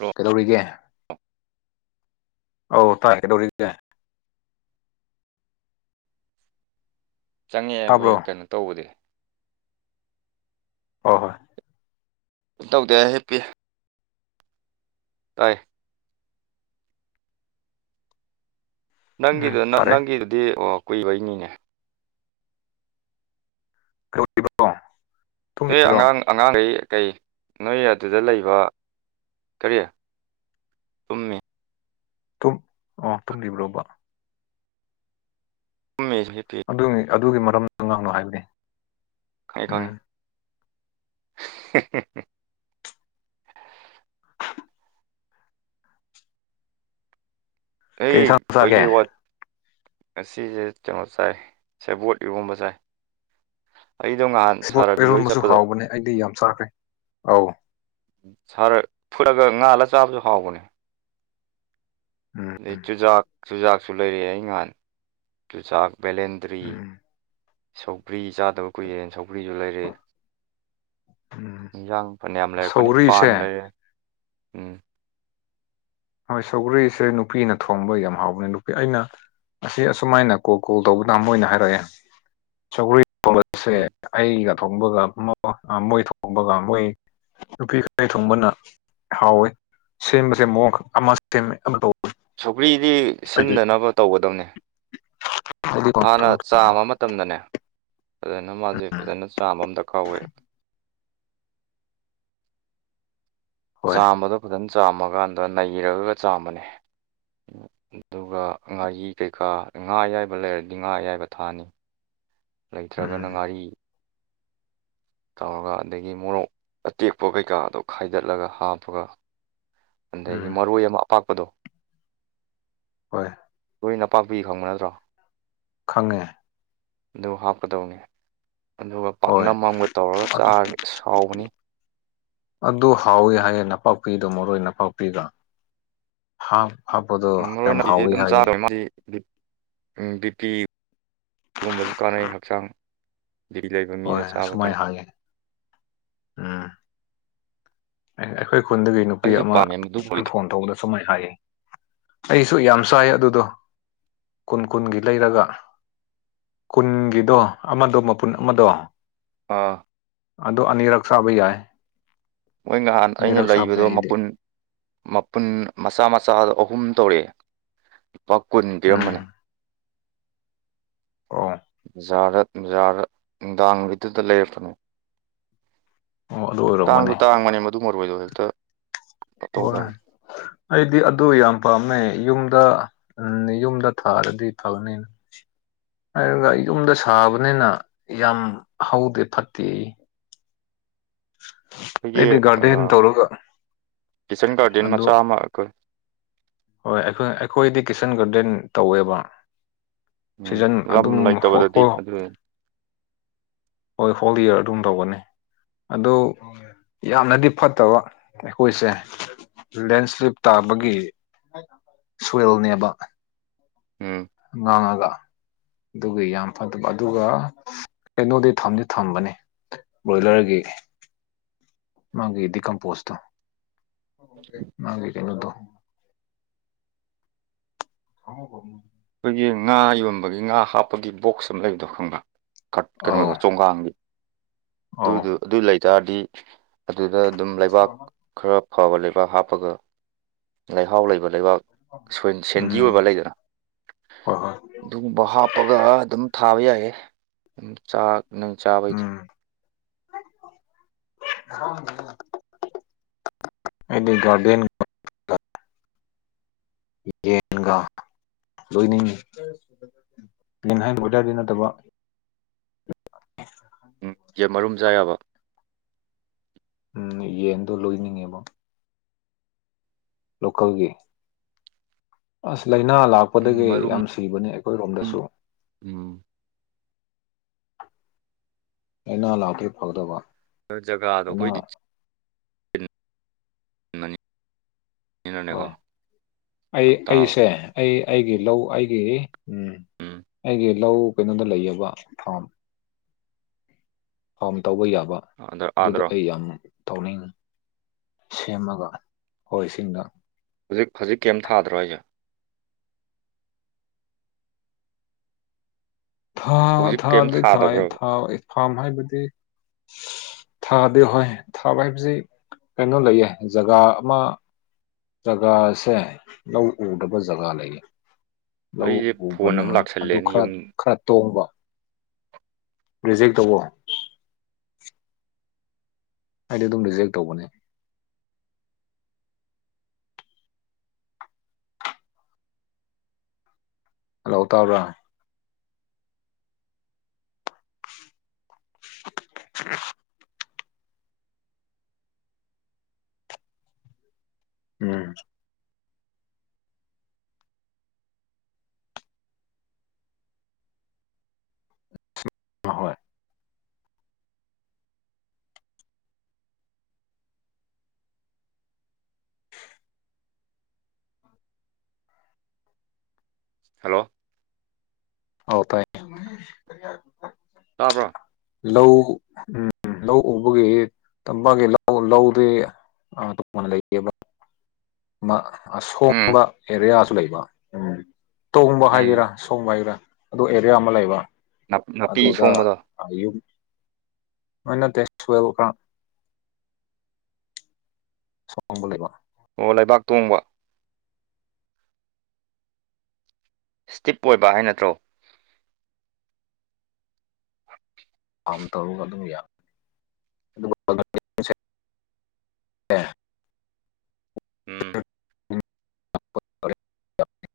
ꯔꯣ ꯀꯩꯗꯧꯔꯤꯒꯦ ꯑꯧ ꯇꯥꯏ ꯀꯩꯗꯧꯔꯤꯒꯦ ꯆꯪꯉꯛꯑꯦ ꯇꯥꯕ꯭ꯔꯣ ꯀꯩꯅꯣ ꯇꯧꯕꯗꯤ ꯍꯣ ꯍꯣꯏ ꯇꯧꯗꯦ ꯍꯤꯞꯄꯤ ꯇꯥꯏ ꯎꯝ ꯅꯪꯒꯤꯗꯨ ꯐꯔꯦ ꯅꯪꯒꯤꯗꯨꯗꯤ ꯑꯣ ꯀꯨꯏꯕꯩꯅꯤꯅꯦ [unintelligible] ꯅ ꯑꯉꯥꯡ ꯑꯉꯥꯡꯈꯩ ꯀꯩ ꯅꯣꯏ ꯑꯗꯨꯗ ꯂꯩꯕ ꯀꯔꯤ ꯇꯨꯝꯃꯤ ꯇꯨ ꯑ ꯇꯨꯝꯂꯤꯕ꯭ꯔꯣꯕ ꯎꯃꯦꯦ ꯑꯗꯨꯒꯤ ꯑꯗꯨꯒꯤ ꯃꯔꯝꯗ ꯉꯥꯡꯅꯨ ꯍꯥꯏꯕꯅꯤ ꯈꯦ ꯈꯪꯉꯦ ꯎꯝ ꯑꯦ ꯀꯩ ꯏꯟꯁꯥꯡ ꯆꯥꯒꯦ ꯈꯣꯏꯒꯤ ꯋꯥꯠ ꯉꯁꯤꯁꯦ ꯀꯩꯅꯣ ꯆꯥꯏ ꯁꯦꯕꯣꯠ ꯏꯔꯣꯟꯕ ꯆꯥꯏ ꯑꯩꯗꯣ ꯉꯍꯥꯟ ꯄꯣꯠ ꯁꯥꯔꯕꯤ ꯍꯣꯏ ꯄꯔꯣꯟꯕꯁꯨ ꯆꯠꯄꯗꯣ ꯍꯥꯎꯕꯅꯦ ꯑꯩꯗꯤ ꯌꯥꯝ ꯆꯥꯈ꯭ꯔꯦ ꯑꯧ ꯁꯥꯔ ꯐꯨꯠꯂꯒ ꯉꯥꯜꯂ ꯆꯥꯕꯁꯨ ꯍꯥꯎꯕꯅꯦ ꯎꯝ ꯑꯗꯩ ꯆꯨꯖꯥꯛ ꯆꯨꯖꯥꯛꯁꯨ ꯂꯩꯔꯛꯑꯦ ꯑꯩꯍꯥꯟ ꯆꯨꯖꯥꯛ ꯕꯦꯂꯦꯟꯗ꯭ꯔꯤ ꯎꯝ ꯁꯧꯒꯔꯤ ꯆꯥꯗꯕ ꯀꯨꯏꯔꯦꯅ ꯁꯧ꯭ꯒꯔꯤꯁꯨ ꯂꯩꯔꯛ ꯎꯝ ꯏꯟꯖꯥꯡ ꯐꯅ ꯌꯥꯝ ꯂꯩꯔꯛꯄꯅꯤ ꯄꯥꯟ ꯁꯧꯒ꯭ꯔꯤꯁꯦ ꯂꯩꯔꯦ ꯎꯝ ꯍꯣꯏ ꯁꯧꯒ꯭ꯔꯤꯁꯦ ꯅꯨꯄꯤꯅ ꯊꯣꯡꯕ ꯌꯥꯝ ꯍꯥꯎꯕꯅꯦ ꯅꯨꯄꯤ ꯑꯩꯅ ꯑꯁꯤ ꯑꯁꯨꯃꯥꯏꯅ ꯀꯣ ꯀꯣꯜ ꯇꯧꯕꯗ ꯃꯣꯏꯅ ꯍꯥꯏꯔꯛꯑꯦ ꯊꯣꯡꯁꯦ ꯎꯝ ꯑꯩꯒ ꯊꯣꯡꯕꯒ ꯃꯣꯏ ꯊꯣꯡꯕꯒ ꯃꯣꯏ ꯅꯨꯄꯤ ꯈꯔ ꯊꯣꯡꯕꯅ ꯍꯥꯎꯋꯤ ꯁꯦꯝꯕꯁꯦ ꯃꯑꯣꯡꯈꯛ ꯑꯃ ꯁꯦꯝꯃꯦ ꯑꯃ ꯁꯧꯒꯔꯤꯗꯤ ꯑꯩꯗꯤ ꯁꯤꯟꯗꯅꯕ ꯇꯧꯒꯗꯕꯅꯦ ꯑꯩꯗꯤ ꯍꯥꯟꯅ ꯄꯪꯊꯣꯡ ꯊꯣꯡꯉꯦ ꯆꯥꯃ ꯃꯇꯝꯗꯅꯦ ꯐꯖꯅ ꯃꯥꯁꯦ ꯎꯝ ꯐꯖꯅ ꯆꯥꯝꯕ ꯑꯃ ꯗꯔꯀꯥ ꯑꯣꯏꯋꯦꯕ ꯍꯣꯏ ꯆꯥꯝꯕꯗꯣ ꯐꯖꯅ ꯆꯥꯝꯃꯀꯥꯟꯗ ꯅꯩꯔꯒꯒ ꯆꯥꯝꯕꯅꯦ ꯑꯗꯨꯒ ꯉꯥꯔꯤ ꯀꯩꯀꯥ ꯉꯥ ꯑꯌꯥꯏꯕ ꯂꯩꯔꯗꯤ ꯉꯥ ꯑꯌꯥꯏꯕ ꯊꯥꯛꯑꯅꯤ ꯂꯩꯇ꯭ꯔꯒꯅ ꯎꯝ ꯉꯥꯔꯤ ꯇꯧꯔꯒ ꯑꯗꯒꯤ ꯃꯣꯔꯣꯛ ꯑꯇꯦꯛꯄ ꯀꯩꯀꯥꯗꯣ ꯈꯥꯏꯗꯠꯂꯒ ꯍꯥꯞꯄꯒ ꯑꯗꯒꯤ ꯎꯝ ꯃꯔꯣꯏ ꯑꯃ ꯑꯄꯥꯛꯄꯗꯣ ꯍꯣꯏ ꯅꯄꯥꯛꯄꯤ ꯈꯪꯕ ꯅꯠꯇ꯭ꯔꯣ ꯈꯪꯉꯦ ꯑꯗꯨ ꯍꯥꯞꯀꯗꯧꯅꯤ ꯑꯗꯨꯒ ꯍꯣꯏ ꯄꯥꯛꯅꯝ ꯑꯃꯒ ꯇꯧꯔꯒ ꯑꯗꯨ ꯆꯥꯔꯗꯤ ꯍꯧꯕꯅꯤ ꯑꯗꯨ ꯍꯥꯎꯋꯤ ꯍꯥꯏꯌꯦ ꯅꯄꯥꯛꯄꯤꯗꯣ ꯃꯔꯣꯏ ꯅꯄꯥꯛꯄꯤꯗ ꯍꯥ ꯃꯔꯣꯏ [unintelligible] ꯕꯤꯄꯤꯒꯨꯝꯕꯁꯨ ꯀꯥꯟꯅꯩ ꯍꯛꯆꯥꯡ ꯕꯤ ꯄꯤ ꯂꯩꯕ ꯃꯤꯗ ꯍꯣꯏ ꯆꯥꯕ ꯑꯁꯨꯃꯥꯏ ꯀꯥꯟꯅꯩ ꯍꯥꯏꯌꯦ ꯎꯝ ꯑꯩꯈꯣꯏ ꯈꯨꯟꯗꯒꯤ ꯅꯨꯄꯤ ꯑꯩꯁꯨ ꯑꯃ ꯄꯥꯝꯃꯦ ꯃꯗꯨꯝꯕꯩꯗꯣ ꯐꯣꯟ ꯇꯧꯕꯗ ꯁꯨꯃꯥꯏꯅ ꯍꯥꯏꯌꯦ ꯑꯩꯁꯨ ꯌꯥꯝ ꯆꯥꯏ ꯑꯗꯨꯗꯣ ꯀꯨꯟ ꯀꯨꯟꯒꯤ ꯂꯩꯔꯒ ꯀꯨꯟꯒꯤꯗꯣ ꯑꯃꯗꯣ ꯄꯨꯟ ꯑꯃꯗꯣ ꯑꯥ ꯑꯗꯨ ꯑꯅꯤꯔꯛ ꯆꯥꯕ ꯌꯥꯏ ꯃꯣꯏ ꯅꯍꯥꯟ ꯑꯩꯅ ꯑꯅꯤꯔꯛ ꯆꯥꯕꯅꯦ ꯂꯩꯕꯗꯣ ꯑꯩꯗꯤ ꯃꯄꯨꯟ ꯃꯄꯨꯟ ꯃꯆꯥ ꯃꯆꯥ ꯑꯍꯨꯝ ꯇꯧꯔꯛꯑꯦ ꯂꯨꯄꯥ ꯀꯨꯟ ꯄꯤꯔꯝꯕꯅꯤ ꯎꯝ ꯑꯣ [inaudible] ꯕꯖꯥꯔ ꯅꯨꯡꯗꯥꯡꯒꯤꯗꯨꯗ ꯂꯩꯔꯛꯄꯅꯦ ꯑꯣ ꯑꯗꯨ ꯇꯥꯡꯁꯨ ꯑꯣꯏꯔꯝꯒꯅꯦ ꯇꯥꯡꯕꯅꯦ ꯃꯗꯨ ꯃꯔꯣꯏꯗꯣ ꯍꯦꯛꯇ ꯍꯣꯏ ꯇꯧꯗꯕꯅꯤ ꯑꯩꯗꯤ ꯑꯗꯨ ꯌꯥꯝ ꯄꯥꯝꯅꯩ ꯌꯨꯝꯗ ꯎꯝ ꯌꯨꯝꯗ ꯊꯥꯔꯗꯤ ꯐꯛꯅꯤꯅ ꯍꯥꯏꯔꯒ ꯌꯨꯝꯗ ꯁꯥꯕꯅꯤꯅ ꯌꯥꯝ ꯍꯧꯗꯦ ꯐꯠꯇꯦ ꯑꯩ ꯑꯩꯈꯣꯏꯒꯤ ꯒꯥꯔꯗꯦꯟ ꯇꯧꯔꯒ ꯀꯤꯠꯆꯟ ꯒꯥꯔꯗꯦꯟ ꯑꯗꯨ ꯃꯆꯥ ꯑꯃ ꯑꯩꯈꯣꯏ ꯍꯣꯏ ꯑꯩꯈꯣꯏ ꯑꯩꯈꯣꯏꯗꯤ ꯀꯤꯠꯆꯟ ꯒꯥꯔꯗꯦꯟ ꯇꯧꯋꯦꯕ ꯎꯝ ꯁꯤꯖꯟ ꯂꯝ ꯑꯗꯨꯝ ꯂꯩꯇꯕꯗꯗꯤ ꯍꯈꯣ ꯑꯗꯨ [unintelligible] ꯍꯣꯏ ꯍꯣꯜ ꯏꯌꯥꯔ ꯑꯗꯨꯝ ꯇꯧꯒꯅꯤ ꯑꯗꯨ ꯌꯥꯝꯅꯗꯤ ꯐꯠꯇꯕ ꯑꯩꯈꯣꯏꯁꯦ ꯂꯦꯟꯁ꯭ꯂꯦꯞ ꯇꯥꯕꯒꯤ ꯁꯋꯦꯜꯅꯦꯕ ꯎꯝ ꯉꯥꯡꯉꯒ ꯑꯗꯨꯒꯤ ꯌꯥꯝ ꯐꯠꯇꯕ ꯑꯗꯨꯒ ꯀꯩꯅꯣꯗꯤ ꯊꯝꯗꯤ ꯊꯝꯕꯅꯦ ꯕ꯭ꯔꯣꯏꯂꯔꯒꯤ ꯃꯥꯒꯤꯗꯤ ꯀꯝꯄꯣꯁꯇꯣ ꯃꯥꯒꯤ ꯀꯩꯅꯣꯗꯣ [inaudible] ꯑꯩꯈꯣꯏꯒꯤ ꯉꯥ ꯌꯣꯟꯕꯒꯤ ꯉꯥ ꯍꯥꯞꯄꯒꯤ ꯕꯣꯛꯁ ꯑꯃ ꯂꯩꯕꯗꯣ ꯈꯪꯕ꯭ꯔ ꯀꯠ ꯀ ꯑꯧ ꯆꯨꯡꯒꯥꯡ ꯑꯧ ꯑꯗꯨ ꯑꯗꯨ ꯂꯩꯇꯥꯥꯔꯗꯤ ꯑꯗꯨꯗ ꯑꯗꯨꯝ ꯂꯩꯕꯥꯛ ꯈꯔ ꯐꯕ ꯂꯩꯕꯥꯛ ꯍꯥꯞꯄꯒ ꯂꯩꯍꯥꯎ ꯂꯩꯕ ꯂꯩꯕꯥꯛ ꯁꯦꯟꯗꯤ ꯎꯝ ꯑꯣꯏꯕ ꯂꯩꯗꯅ ꯍꯣꯏ ꯍꯣꯏ ꯑꯗꯨꯒꯨꯝꯕ ꯍꯥꯞꯄꯒ ꯑꯗꯨꯝ ꯊꯥꯕ ꯌꯥꯏꯌꯦ ꯑꯗꯨ ꯆꯥꯛ ꯅ ꯆꯥꯕꯣꯏ ꯎꯝ ꯑꯩꯗꯤ ꯒꯥꯔꯗꯦꯟ ꯌꯦꯟꯒꯥ ꯂꯣꯏꯅꯤꯡꯏ ꯂꯤꯟ ꯍꯥꯏ ꯑꯣꯏꯗꯥꯔꯗꯤ ꯅꯠꯇꯕ [inaudible] [inaudible] ꯀꯌꯥ ꯃꯔꯨꯝꯖꯥ ꯌꯥꯕ ꯎꯝ ꯌꯦꯟꯗ ꯂꯣꯏꯅꯤꯡꯉꯦꯕꯣ ꯂꯣꯀꯜꯒꯤ ꯑꯁ ꯂꯥꯏꯅꯥ ꯎꯝ ꯂꯥꯛꯄꯗꯒꯤ ꯃꯔꯨꯝ ꯌꯥꯝ ꯁꯤꯕꯅꯦ ꯑꯩꯈꯣꯏꯔꯣꯝꯗꯁꯨ ꯎꯝ ꯑꯅꯥ ꯂꯥꯛꯇꯦ ꯐꯒꯗꯕ ꯖꯒꯥꯗꯣ ꯂꯥꯏꯅꯥ ꯈꯣꯏꯗꯤ ꯅꯤ [unintelligible] ꯍꯣꯏ ꯑꯩ ꯐꯔꯛ ꯇꯥꯕ ꯑꯩꯁꯦ ꯑꯩ ꯑꯩꯒꯤ ꯂꯧ ꯑꯩꯒꯤ ꯎꯝ ꯑꯩꯒꯤ ꯂꯧ ꯀꯩꯅꯣꯗ ꯂꯩꯌꯦꯕ ꯐꯥꯝ ꯐꯥꯝ ꯇꯧꯕ ꯌꯥꯕ ꯑꯥꯗ ꯑꯗꯨꯗꯣ ꯑꯥꯗꯔꯣ ꯑꯩ ꯌꯥꯝ ꯇꯧꯅꯤꯡ ꯁꯦꯝꯃꯒ ꯑꯣꯏꯁꯤꯡꯗ ꯍꯧꯖꯤꯛ ꯍꯧꯖꯤꯛ ꯀꯩꯝ ꯊꯥꯗ꯭ꯔꯣ ꯑꯩꯁꯦ ꯊꯥ ꯍꯧꯖꯤꯛ ꯀꯩꯝ ꯊꯥꯗꯤ ꯊꯥꯏ ꯊꯥꯗꯕ꯭ꯔꯕ ꯊꯥꯎ ꯐꯥꯝ ꯍꯥꯏꯕꯗꯤ ꯊꯥꯗꯤ ꯍꯣꯏ ꯊꯥꯕ ꯍꯥꯏꯕꯁꯤ ꯀꯩꯅꯣ ꯂꯩꯌꯦ ꯖꯒꯥ ꯑꯃ ꯖꯒꯥꯁꯦ ꯂꯧ ꯎꯗꯕ ꯖꯒꯥ ꯂꯩꯌꯦ ꯂꯧ ꯑꯩꯁꯦ ꯐꯣꯟ ꯎꯕꯅ ꯑꯃ ꯑꯗꯨ ꯂꯥꯛꯁꯜꯂꯦꯅꯦ ꯈꯔ ꯌꯨꯝ ꯈꯔ ꯇꯣꯡꯕ ꯔꯤꯖꯦꯛ ꯇꯧꯕ ꯍꯥꯏꯗꯤ ꯑꯗꯨꯝ ꯔꯤꯖꯦꯛ ꯇꯧꯕꯅꯦ ꯍꯂꯥꯎ ꯇꯕ꯭ꯔꯥ [unintelligible] ꯎꯝ ꯑꯍꯣꯏ ꯍꯜꯂꯣ ꯍ ꯇ ꯇꯥꯕ꯭ꯔꯣ ꯂꯧ ꯎꯝ ꯂꯧ ꯎꯕꯒꯤ ꯇꯄꯥꯛꯒꯤ ꯂꯧ ꯂꯧꯗꯤ ꯑ ꯇ ꯐꯅ ꯂꯩ ꯎꯝ ꯑꯁꯣꯡꯕ ꯑꯦꯔꯤꯌꯥꯁꯨ ꯂꯩꯕ ꯎ ꯇꯣꯡꯕ ꯎꯝ ꯍꯥꯏꯒꯦꯔꯥ ꯑꯁꯣꯡꯕ ꯍꯥꯏꯒꯦꯔꯥ ꯑꯗꯨ ꯑꯦꯔꯤꯌꯥ ꯑꯃ ꯂꯩꯕ ꯅꯥꯄꯤ ꯁꯣꯡꯕꯗ ꯃꯩꯅ ꯇꯁ ꯀ ꯁꯝ ꯀ ꯑꯣ ꯂꯩꯕꯥꯛ ꯇꯣꯡꯕ ꯏꯁꯇꯤꯞ ꯑꯣꯏꯕ ꯍꯥꯏ ꯅꯠꯇ꯭ꯔꯣ ꯐꯥꯝ ꯇꯧꯔꯒ ꯑꯗꯨꯝ ꯌꯥꯅꯤ ꯑ ꯎꯝ ꯎꯝ [unintelligible]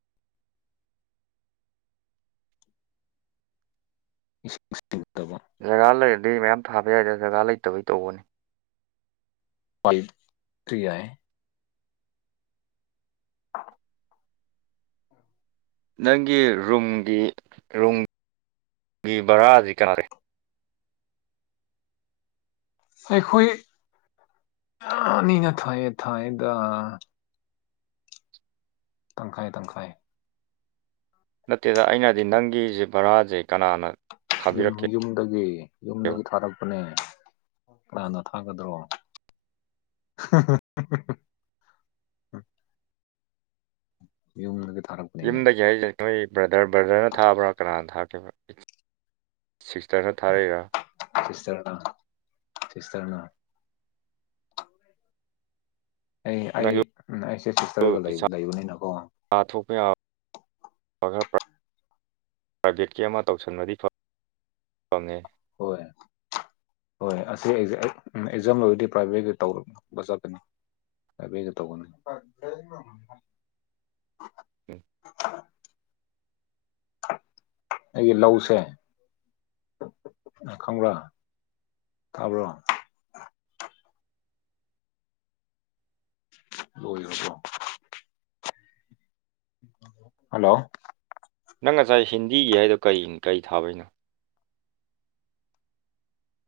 [unintelligible] ꯖꯒꯥ ꯂꯩꯔꯗꯤ ꯃꯌꯥꯝ ꯊꯥꯕ ꯌꯥꯏꯗ ꯖꯒꯥ ꯂꯩꯇꯕꯩ ꯇꯧꯕꯅꯤ [unintelligible] ꯅꯪꯒꯤ ꯔꯨꯝꯒꯤ ꯔꯨꯝꯒꯤ ꯚꯔꯥꯁꯤ ꯀꯅꯥꯔ ꯑꯩꯈꯣꯏ ꯌꯥꯅꯤꯅ ꯊꯥꯏꯌꯦ ꯊꯥꯏꯗ ꯇꯪꯈꯥꯏꯌꯦ ꯇꯪꯈꯥꯏꯌꯦ ꯅꯠꯇꯦꯗ ꯑꯩꯅꯗꯤ ꯅꯪꯒꯤꯁꯦ ꯕꯔꯥꯁꯦ ꯌꯨꯝ ꯌꯨꯝꯗꯒꯤ ꯌꯨꯝꯗꯒꯤ ꯊꯥꯔꯛꯄꯅꯦ ꯀꯅꯥꯅ ꯊꯥꯒꯗ꯭ꯔꯣ [inaudible] ꯌꯒ ꯌꯨꯝꯗꯒꯤ ꯍꯥꯏꯖꯩ ꯅꯣꯏ ꯕ꯭ꯔꯗꯔ ꯕ꯭ꯔꯗꯔꯅ ꯊꯥꯕ꯭ꯔꯥ ꯀꯅꯥꯅ ꯊꯥꯈꯤꯕꯦ ꯁꯤꯛꯁꯇꯔꯅ ꯊꯥꯔꯛꯏꯔ ꯁꯤꯁꯇꯔꯅ ꯁꯤꯁꯇꯔꯅ ꯑꯩ ꯑꯩ ꯅꯪꯁꯨ ꯑꯩꯁꯦ ꯁꯤꯁꯇꯔꯒ ꯄꯩꯁꯥ ꯂꯩꯕꯅꯤꯅꯀꯣ ꯊꯣꯛꯄ ꯌꯥꯕ ꯈꯔ ꯄ꯭ꯔꯥꯏꯚꯦꯠꯀꯤ ꯑꯃ ꯇꯧꯁꯤꯟꯕꯗꯤ ꯐꯝꯅꯦ ꯍꯣꯏꯣꯏ ꯍꯣꯏ ꯑꯁꯤ ꯑꯦꯛꯖꯥꯝ ꯂꯣꯏꯔꯗꯤ ꯄ꯭ꯔꯥꯏꯚꯦꯠꯀꯤ ꯇꯧꯔꯅꯕ ꯆꯠꯀꯅꯤ ꯀꯕꯒ ꯇꯧꯕꯅ ꯎꯝ ꯑꯩꯒꯤ ꯂꯧꯁꯦ ꯈꯝꯥ ꯊꯥꯕ꯭ꯔꯣ ꯍꯒꯣ ꯍꯜꯂꯣ ꯅꯪ ꯉꯁꯥꯏ ꯍꯤꯟꯗꯤꯒꯤ ꯍꯥꯏꯗꯣ ꯀ ꯀꯩ ꯊꯥꯕꯩꯅꯣ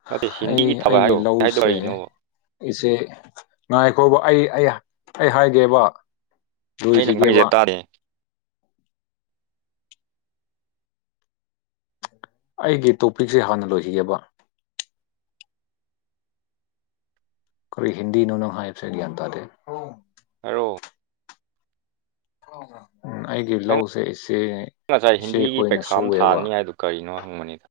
ꯅꯠꯇꯦ ꯑꯩ ꯍꯤꯟꯗꯤꯒꯤ ꯊꯥꯕ ꯑꯩꯒꯤ ꯍꯥꯏꯔꯣ ꯍꯥꯏꯗꯣ ꯂꯧꯁꯦ ꯀꯔꯤꯅꯣꯕ ꯑꯩꯁꯦ ꯉꯥꯏꯈꯣꯕ ꯑꯩ ꯑꯩ ꯑꯩ ꯍꯥꯏꯒꯦꯕ ꯑꯩꯅ ꯈꯪꯁꯦ ꯂꯣꯏꯈꯤꯒꯦꯕ ꯇꯥꯔꯦ ꯑꯩꯒꯤ ꯇꯣꯄꯤꯛꯁꯦ ꯍꯥꯟꯅ ꯂꯣꯏꯈꯤꯒꯦꯕ ꯀꯈꯣꯏ ꯍꯤꯟꯗꯤꯅꯅꯪ ꯍꯥꯏꯁꯦ ꯭ꯌꯥꯟ ꯇꯗꯦ ꯑꯣ ꯍ ꯍ ꯎꯝ ꯑꯩꯒꯤ ꯂꯧꯁꯦ ꯏꯆꯦ ꯉꯁꯥꯏ ꯍꯤꯟꯗꯤꯒꯤ ꯏꯆꯦꯈꯣꯏꯅ ꯄꯩꯈꯥ ꯑꯃ ꯁꯨꯑꯦꯕ ꯊꯥꯅꯤ ꯍꯥꯏꯗꯣ ꯀꯔꯤꯅꯣ ꯍꯪꯕꯅꯤꯗ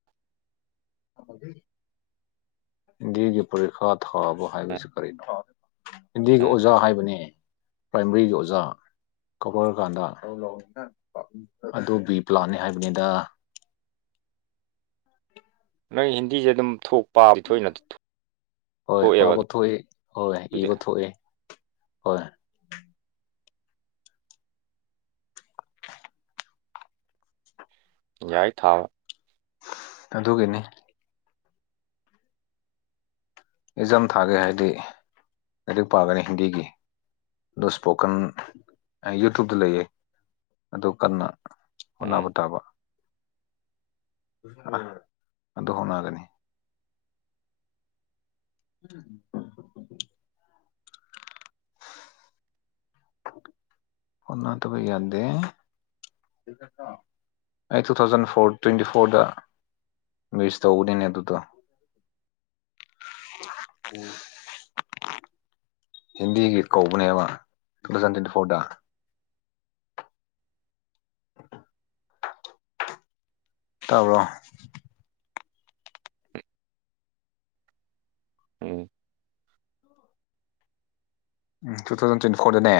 ꯒꯤ ꯄꯔꯤꯈꯥꯋꯥꯕ ꯍꯥꯏꯁꯨ ꯀꯔꯤ ꯏꯤꯟꯗꯤꯒꯤ ꯑꯣꯖꯥ ꯍꯥꯏꯕꯅꯦ ꯄ꯭ꯔꯥꯏꯃꯔꯤꯒꯤ ꯑꯣꯖꯥ ꯀꯧꯔꯀꯥꯟꯗ ꯑꯗꯨ ꯕꯤ ꯄ꯭ꯂꯥꯟꯅꯦ ꯍꯥꯏꯕꯅꯦꯗ [unintelligible] ꯅꯣꯏ ꯍꯤꯟꯗꯤꯁꯦ ꯑꯗꯨꯝ ꯊꯣꯛ ꯍꯣꯏ ꯊꯣꯛꯑꯦꯕ ꯄꯕ ꯊꯣꯛꯏ ꯍꯣꯏ ꯏꯕ ꯊꯣꯛꯑꯦ ꯍꯣꯏ ꯌꯥꯏ ꯊꯥꯕ ꯑꯗꯨꯒꯤꯅꯦ ꯑꯦꯖꯝ ꯊꯥꯒꯦ ꯍꯥꯏꯗꯤ ꯂꯥꯏꯔꯤꯛ ꯄꯥꯒꯅꯤ ꯍꯤꯟꯗꯤꯒꯤ ꯑꯗꯣ ꯁ꯭ꯄꯣꯀꯟ ꯌꯨꯇꯨꯕꯇ ꯂꯩꯌꯦ ꯑꯗꯨ ꯀꯟꯅ ꯍꯣꯠꯅꯕ ꯎꯝ ꯇꯥꯕ [unintelligible] ꯑꯗꯣ ꯍꯣꯠꯅꯒꯅꯤ [unintelligible] [unintelligible] ꯍꯣꯠꯅꯗꯕ ꯌꯥꯗꯦ ꯑꯩ ꯇꯨ ꯊꯥꯎꯖꯟ ꯐꯣꯔ ꯇ꯭ꯋꯦꯟꯇꯤ ꯐꯣꯔꯗ ꯃꯤꯔꯁꯇ ꯎꯗꯤꯅꯦ ꯇ ꯎꯝ ꯍꯤꯟꯗꯤꯒꯤ ꯀꯧꯕꯅꯦꯕ ꯇ ꯖꯟ ꯇ꯭ꯋꯦꯟꯇꯤ ꯐꯣꯔꯗ ꯇꯥꯕ꯭ꯔꯣ ꯎꯝ ꯎꯝ ꯇꯨ ꯊꯥꯎꯖꯟ ꯇ꯭ꯋꯦꯟꯇꯤ ꯐꯣꯔꯗꯅꯦ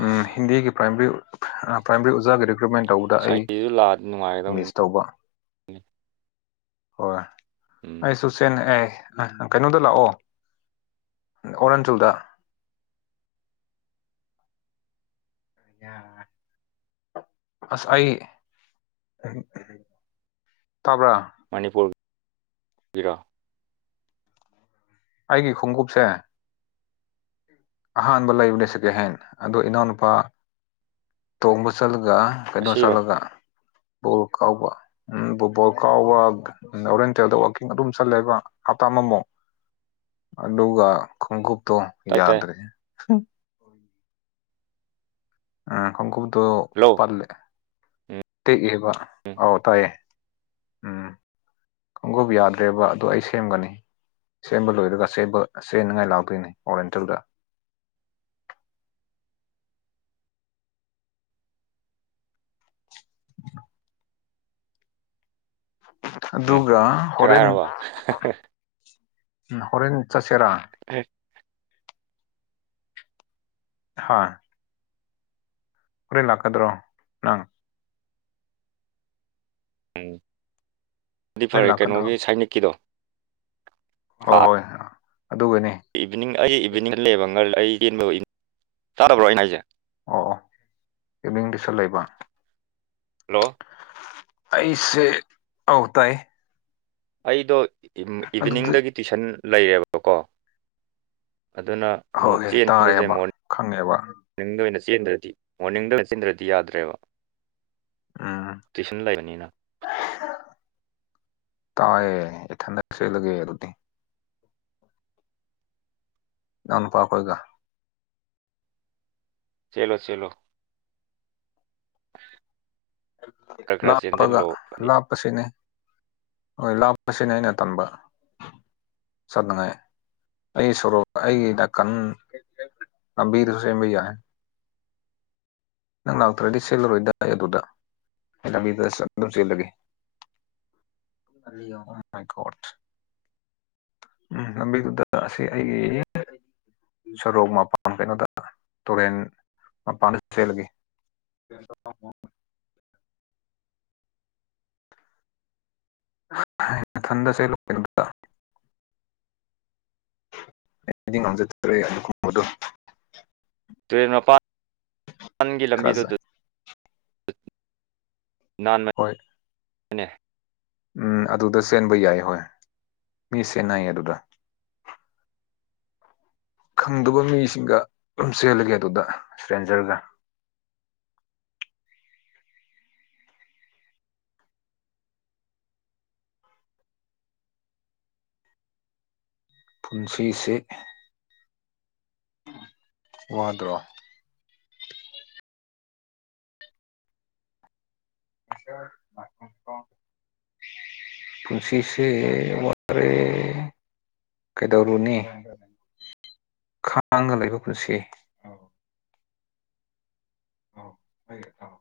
ꯎꯝ ꯍꯤꯟꯗꯤꯒꯤ ꯄ꯭ꯔꯥꯏꯃꯔꯤ ꯄ꯭ꯔꯥꯏꯃꯔꯤ ꯑꯣꯖꯥꯒꯤꯗꯣ ꯀ꯭ꯔꯃꯥꯏꯟ ꯇꯧꯗ ꯑꯩ ꯁꯥꯏꯠꯀꯤꯁꯨ ꯂꯥꯛꯑꯗꯤ ꯅꯨꯡꯉꯥꯏꯒꯗꯧꯅꯤ ꯃꯤꯁ ꯇꯧꯕ ꯍꯣꯏ ꯎꯝ ꯑꯩ ꯁꯨꯁꯟ ꯑꯦ ꯑ ꯀꯩꯅꯣꯗ ꯂꯥꯛꯑꯣ ꯑꯣꯔꯟꯇꯜꯗꯥ ꯌꯥ ꯑꯁ ꯑꯩ ꯇꯥꯕ꯭ꯔꯥ ꯔꯤꯔꯥ ꯑꯩꯒꯤ ꯈꯣꯡꯎꯞꯁꯦ ꯑꯍꯥꯟꯕ ꯂꯩꯕꯅꯦ ꯁꯦꯀꯦꯟ ꯍꯦꯟ ꯑꯗꯣ ꯏꯅꯥꯎꯅꯨꯄꯥ ꯇꯣꯡꯕ ꯆꯠꯂꯒ ꯒꯥ ꯀꯩꯅꯣ ꯉꯁꯤꯔꯣ ꯆꯠꯂꯒ ꯕꯣꯜ ꯀꯥꯎꯕ ꯎꯝ ꯕꯣ-ꯕꯣꯜ ꯀꯥꯎꯕ ꯍꯣꯔꯦꯟ ꯇꯦꯜꯗ ꯋꯥꯀꯤꯡ ꯑꯗꯨꯝ ꯆꯠꯂꯦꯕ ꯍꯞꯇꯥ ꯑꯃꯃꯣ ꯑꯗꯨꯒ ꯈꯣꯡꯎꯞꯇꯣ ꯇꯥꯏ ꯇꯥꯏ ꯌꯥꯗ꯭ꯔꯦ ꯎꯝ ꯈꯣꯡꯎꯞꯇꯣ ꯍꯜꯂꯣ ꯄꯠꯂꯦ ꯇꯦꯛꯑꯦ ꯍꯥꯌꯕ ꯑꯥꯎ ꯇꯥꯏꯌꯦ ꯎꯝ ꯈꯣꯡꯎꯞ ꯌꯥꯗ꯭ꯔꯦꯕ ꯑꯗꯣ ꯑꯩ ꯁꯦꯝꯒꯅꯤ ꯁꯦꯝꯕ ꯂꯣꯏꯔꯒ ꯁꯦꯝꯕ ꯁꯦꯟꯅꯉꯥꯏ ꯂꯥꯛꯇꯣꯏꯅꯤ ꯑꯣꯔꯦꯟꯇꯜꯗ [unintelligible] ꯎꯝ ꯑꯗꯨꯒ ꯁꯦꯒꯥꯏ ꯍꯣꯔꯦꯟ ꯍꯥꯏꯔꯕ [unintelligible] ꯎꯝ ꯍꯣꯔꯦꯟ ꯆꯠꯁꯦꯔꯥ [unintelligible] [inaudible] ꯍꯥ ꯍꯣꯔꯦꯟ ꯂꯥꯛꯀꯗ꯭ꯔꯣ ꯅꯪ ꯎꯝ ꯗꯨꯗꯤ ꯍꯣꯔꯦꯟ ꯐꯔꯦ ꯂꯥꯛꯀꯗ꯭ꯔꯣ ꯀꯩꯅꯣꯒꯤ ꯁꯥꯏꯅꯤꯛꯀꯤꯗꯣ ꯍꯣꯏ ꯂꯥ [unintelligible] ꯍꯣꯏ ꯑꯗꯨꯒꯅꯤ ꯏꯚꯤꯅꯤꯡ ꯑꯩ ꯏꯚꯤꯅꯤꯡꯗ ꯂꯩꯌꯦꯕ ꯉ ꯑꯩ [unintelligible] ꯇꯥꯗꯕ꯭ꯔꯣ ꯑꯩꯅ ꯍꯥꯏꯁꯦ ꯑꯣ ꯑꯣ ꯏꯃꯤꯡꯗ ꯁꯨ ꯂꯩꯕ ꯍꯜꯂꯣ ꯑꯩꯁꯦ ꯑꯧ ꯇꯥꯏꯌꯦ ꯑꯩꯗꯣ [inaudible] ꯏꯚꯤꯅꯤꯡꯗꯒꯤ ꯇꯨꯏꯁꯟ ꯂꯩꯔꯦꯕꯀꯣ ꯑꯗꯨꯅ ꯍꯣꯏ ꯆꯦꯟꯕꯁꯦ ꯇꯥꯔꯦꯕ ꯃꯣꯔꯅꯤꯡ ꯈꯪꯉꯦꯕ ꯃꯣꯔꯅꯤꯡꯗ ꯑꯣꯏꯅ ꯆꯠ ꯆꯦꯟꯗ꯭ꯔꯗꯤ ꯃꯣꯔꯅꯤꯡꯗ ꯆꯤꯟꯗ꯭ꯔꯗꯤ ꯌꯥꯗ꯭ꯔꯦꯕ ꯎꯝ ꯇꯨꯏꯁꯟ ꯂꯩꯕꯅꯤꯅ ꯇꯥꯏꯌꯦ ꯏꯊꯥꯟ ꯆꯦꯜꯂꯒꯦ ꯑꯗꯨꯗꯤ ꯏꯅꯥꯎ ꯅꯨꯄꯥ ꯈꯣꯏꯒ ꯆꯦꯜꯂꯣ ꯆꯦꯜꯂꯣ [inaudible] ꯈꯔ ꯈꯔ ꯂꯥꯞꯄꯒ ꯆꯦꯟꯁꯤꯜꯂꯣ ꯂꯥꯞꯄꯁꯤꯅꯦ ꯍꯣꯏ ꯂꯥꯞꯄꯁꯤꯅꯦ ꯑꯩꯅ ꯇꯝꯕ ꯆꯠꯅꯤꯡꯉꯥꯏ ꯑꯩ ꯁꯣꯔꯣꯛ ꯑꯩꯒꯤ ꯅꯥꯀꯟ ꯂꯝꯕꯤꯗꯨ ꯁꯦꯝꯕ ꯌꯥꯏ ꯅꯪ ꯂꯥꯛꯇꯔꯗꯤ ꯆꯦꯜꯂꯔꯣꯏ ꯗ ꯑꯗꯨꯗ ꯑꯩ ꯂꯝꯕꯤꯗ ꯑꯗꯨꯝ ꯆꯦꯜꯂꯒꯦ [unintelligible] ꯎꯝ ꯂꯝꯕꯤꯗꯨꯗ ꯑꯁꯤ ꯑꯩꯒꯤ ꯁꯣꯔꯣꯛ ꯃꯄꯥꯟ ꯀꯩꯅꯣꯗ ꯇꯨꯔꯦꯟ ꯃꯄꯥꯟ ꯆꯦꯜꯂꯒꯦ ꯊꯟꯗ ꯆꯦꯜꯂꯛꯄ ꯅꯨꯃꯤꯠ ꯇꯣ ꯑꯩꯗꯤ ꯉꯝꯖꯗ꯭ꯔꯦ ꯑꯗꯨꯒꯨꯝꯕꯗꯣ ꯇꯨꯔꯦꯟ ꯃꯄꯥꯜ [inaudible] ꯒꯤ ꯂꯝꯕꯤꯗꯣ ꯈꯔꯁꯦ ꯗꯨ ꯅꯥꯟꯃ ꯍꯣꯏ [inaudible] ꯅꯦ ꯎꯝ ꯑꯗꯨꯗ ꯆꯦꯟꯕ ꯌꯥꯏ ꯍꯣꯏ ꯃꯤ ꯁꯦꯟꯅꯩꯌꯦ ꯑꯗꯨꯗ ꯈꯪꯗꯕ ꯃꯤꯁꯤꯡꯒ ꯆꯦꯜꯂꯒꯦ ꯑꯗꯨꯗ ꯁꯇ꯭ꯔꯦꯟꯖꯔꯒ ꯄꯨꯟꯁꯤꯁꯦ ꯋꯥꯗ꯭ꯔꯣ [unintelligible] ꯄꯨꯟꯁꯤꯁꯦ ꯋꯥꯔꯦ ꯀꯩꯗꯧꯔꯨꯅꯤ ꯈꯥꯡꯒ ꯂꯩꯕ ꯄꯨꯟꯁꯤ ꯑꯥꯎ ꯐꯩ ꯏꯇꯥꯎ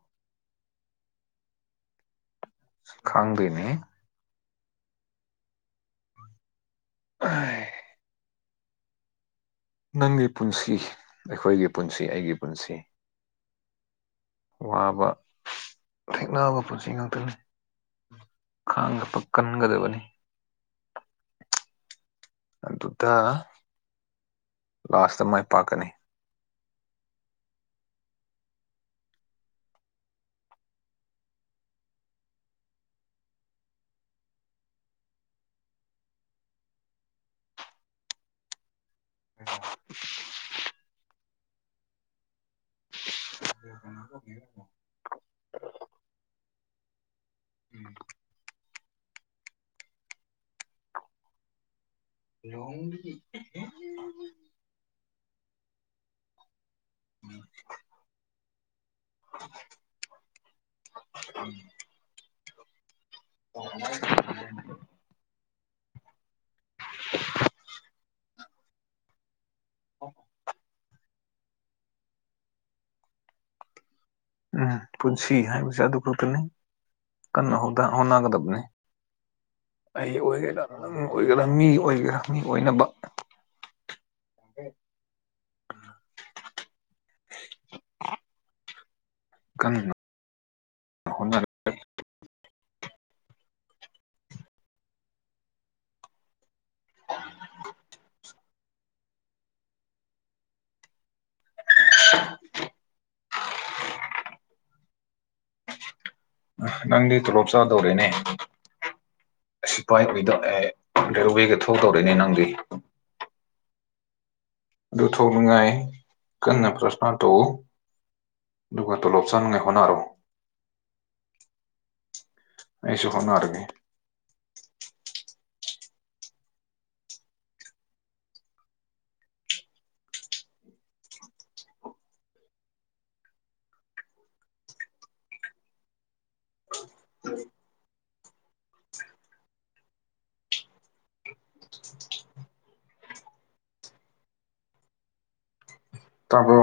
ꯈꯪꯗꯦꯅꯤ [unintelligible] ꯅꯪꯒꯤ ꯄꯨꯟꯁꯤ ꯑꯩꯈꯣꯏꯒꯤ ꯄꯨꯟꯁꯤ ꯑꯩꯒꯤ ꯄꯨꯟꯁꯤ ꯋꯥꯕ ꯊꯦꯡꯅꯕ ꯄꯨꯟꯁꯤ ꯉꯥꯛꯇꯅꯤ ꯈꯥꯡꯕ ꯀꯟꯒꯗꯕꯅꯤ ꯑꯗꯨꯗ ꯂꯥꯁꯇ ꯃꯥꯏ ꯄꯥꯛꯀꯅꯤ [unintelligible] [unintelligible] [unintelligible] ꯂꯣꯡ [unintelligible] [inaudible] [unintelligible] [unintelligible] [unintelligible] [unintelligible] ꯎꯝ ꯄꯨꯟꯁꯤ ꯍꯥꯏꯕꯁꯤ ꯑꯗꯨ ꯈꯛꯇꯅꯤ ꯀꯟꯅ ꯍꯣꯗ ꯍꯣꯠꯅꯥꯒ ꯗꯕꯅꯦ ꯑꯩ ꯑꯣꯏꯒꯦꯔꯥ ꯅꯪ ꯑꯣꯏꯒꯦꯔꯥ ꯃꯤ ꯑꯣꯏꯒꯦꯔꯥ ꯃꯤ ꯑꯣꯏꯅꯕ [unintelligible] [inaudible] [unintelligible] ꯅꯪꯗꯤ ꯇꯣ ꯂꯣꯞꯆꯥꯥꯗꯧꯔꯦꯅꯦ ꯑꯁꯤ ꯄꯥꯏ ꯎꯏꯗꯣ ꯑꯦ ꯔꯦꯜ ꯋꯦꯒ ꯊꯣꯛ ꯇꯧꯔꯛꯏꯅꯦ ꯅꯪꯗꯤ ꯑꯗꯨ ꯊꯣꯛꯅꯤꯡꯉꯥꯏ ꯀꯟꯅ ꯄ꯭ꯔꯁꯅ ꯇꯧꯎ ꯗꯗꯨꯀ ꯇꯂꯞ ꯆꯥꯟꯉ ꯑꯦꯍꯣꯅꯔꯣ ꯑꯩꯁꯨ ꯍꯣꯠꯅꯔꯒꯦ ꯇꯥꯕꯣ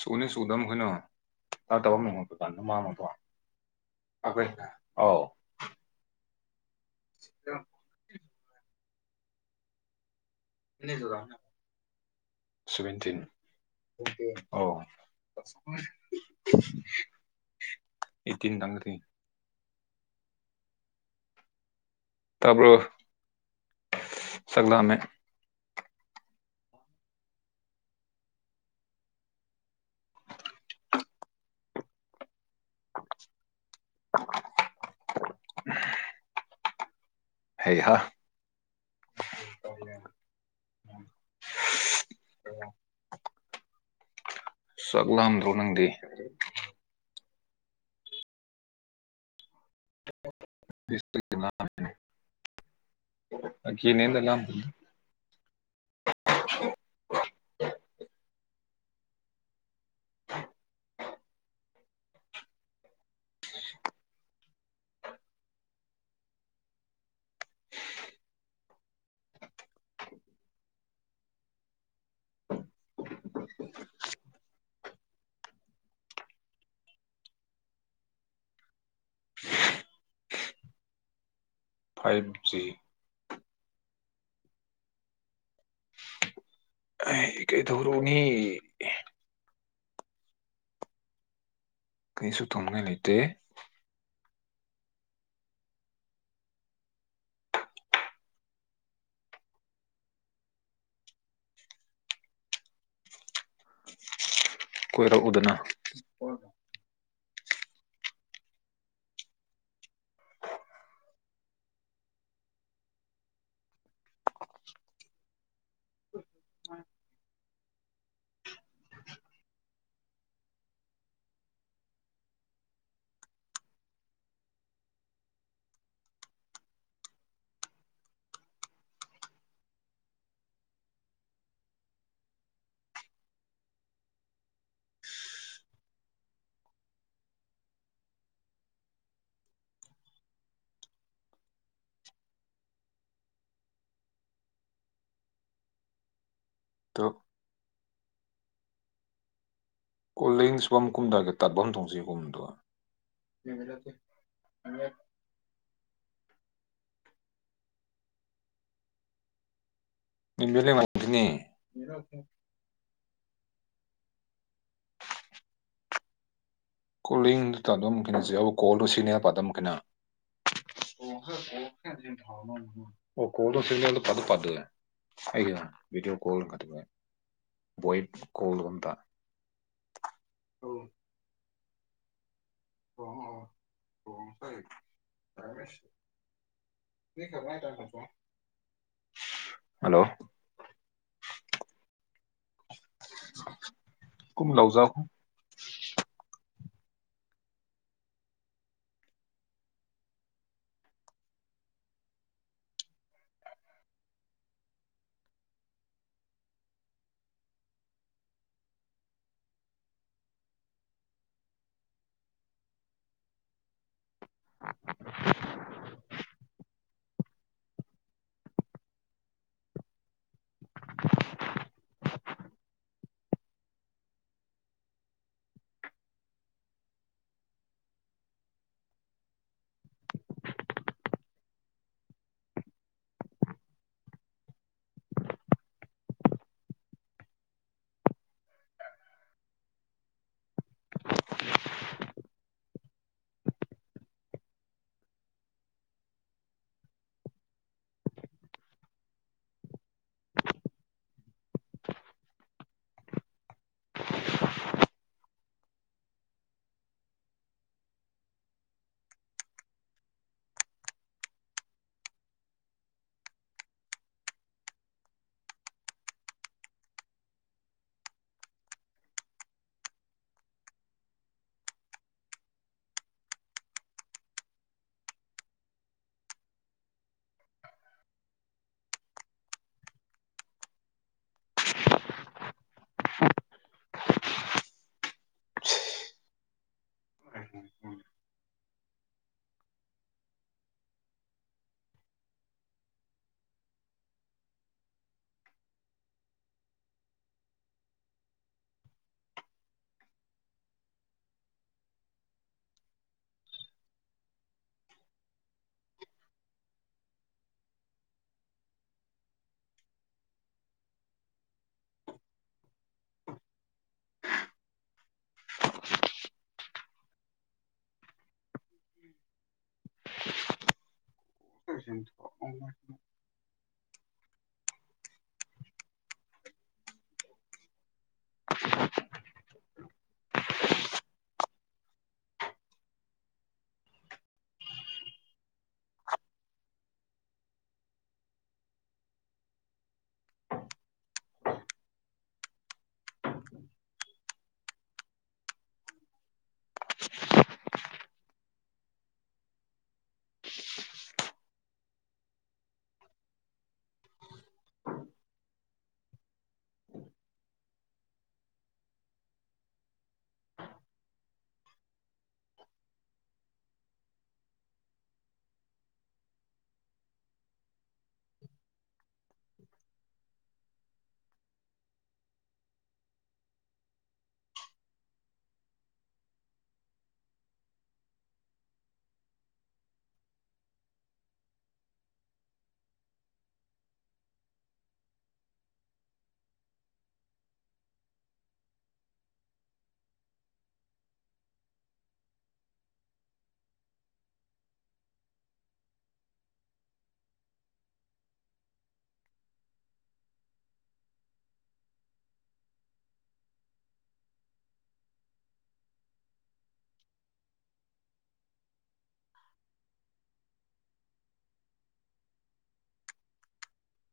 ꯁꯨꯅꯤ ꯁꯨꯗ ꯑꯩꯈꯣꯏꯅ ꯇꯥ ꯇꯕ ꯑꯃ ꯅꯉꯄ ꯀꯥꯟꯗ ꯃꯥꯡꯉꯗꯣ ꯑꯈ ꯑ ꯁꯚꯦꯟꯇꯤꯟ ꯑꯧ ꯇꯪ ꯊ ꯇꯕ꯭ꯔꯣ ꯁꯒꯗꯥꯃꯦ ꯍꯩꯍ ꯆꯥꯛ ꯂꯥꯝꯗꯣ ꯅꯪꯗꯦ ꯀ ꯅꯗ ꯂ ꯐꯥꯏꯚꯖꯤ ꯇ ꯀꯩ ꯔꯅꯤ ꯍ ꯑꯇꯩ ꯀꯣꯏꯔꯛꯎꯗꯅ ꯑꯗꯣ [unintelligible] [unintelligible] [inaudible] [unintelligible] [inaudible] ꯀꯣꯂꯤꯡꯗꯨꯗ ꯑꯗꯨꯝ ꯀꯩꯅꯁ ꯀꯣꯜꯗꯣ ꯁꯤꯖꯤꯟꯅꯄ ꯑꯗꯨꯝ ꯀꯩꯅ ꯀꯣꯗꯣ ꯁꯤꯗ ꯐ ꯄꯥꯗ ꯂ ꯑꯩ ꯕꯤꯗꯤꯑꯣ ꯀꯜ ꯀꯠꯇꯒꯦ ꯀꯣꯜꯒꯗ ꯑ ꯑ ꯈꯕꯔ ꯇꯃ ꯐꯣ ꯍꯜꯂꯣ ꯀꯨꯝ ꯂꯥꯎꯖꯥꯎ ꯍꯣ [unintelligible] ꯎ ꯎ ꯑ ꯆ [unintelligible]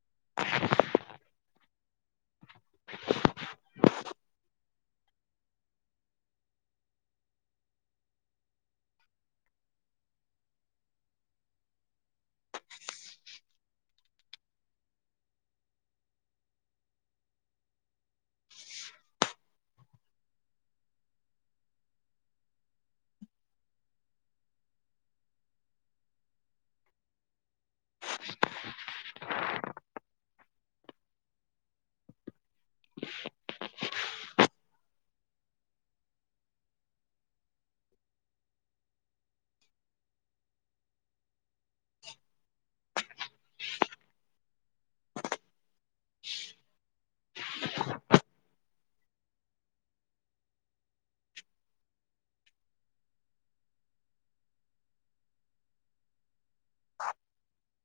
[inaudible] ꯎ [inaudible] [inaudible] [inaudible]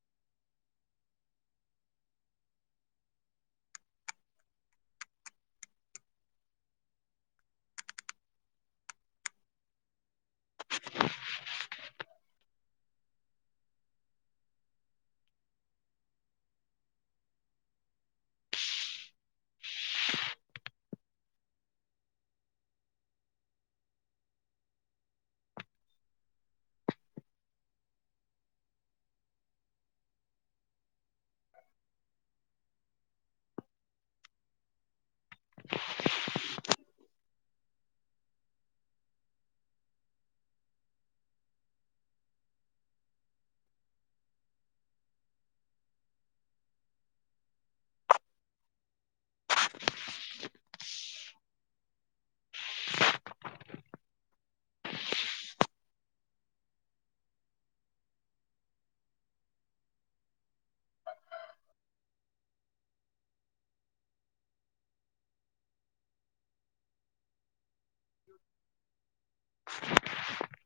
ꯐ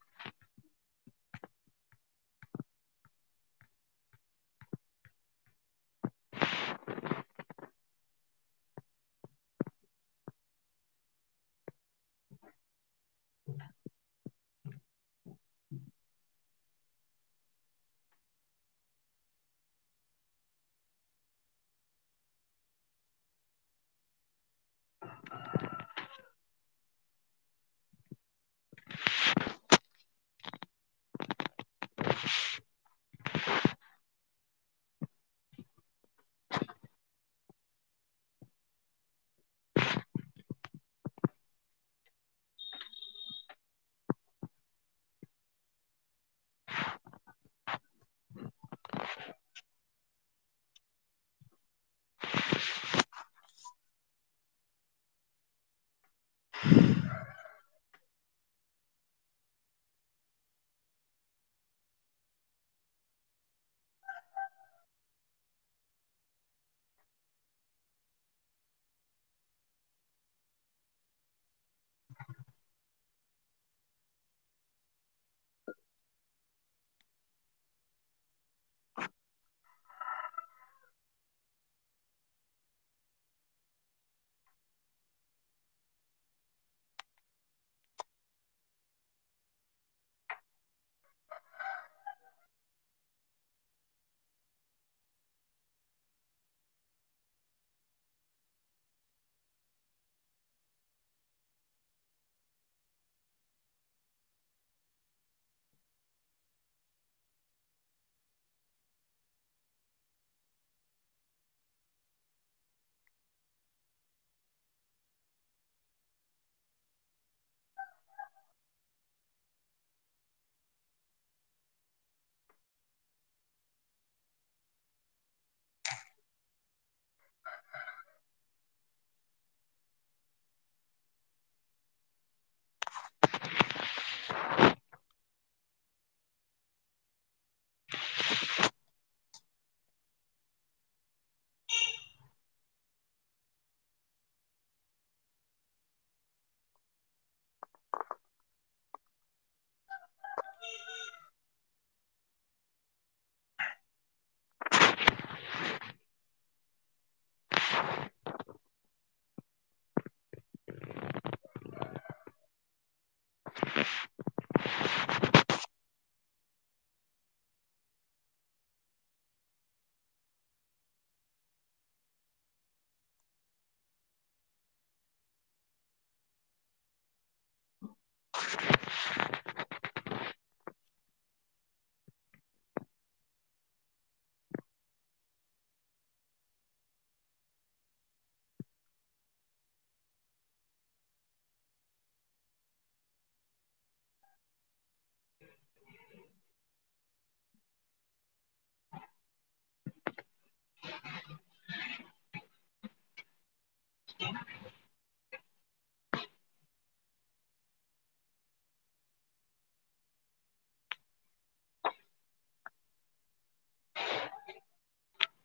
ꯎ [inaudible] [unintelligible] [inaudible] [unintelligible] [unintelligible] [inaudible] [inaudible] [unintelligible]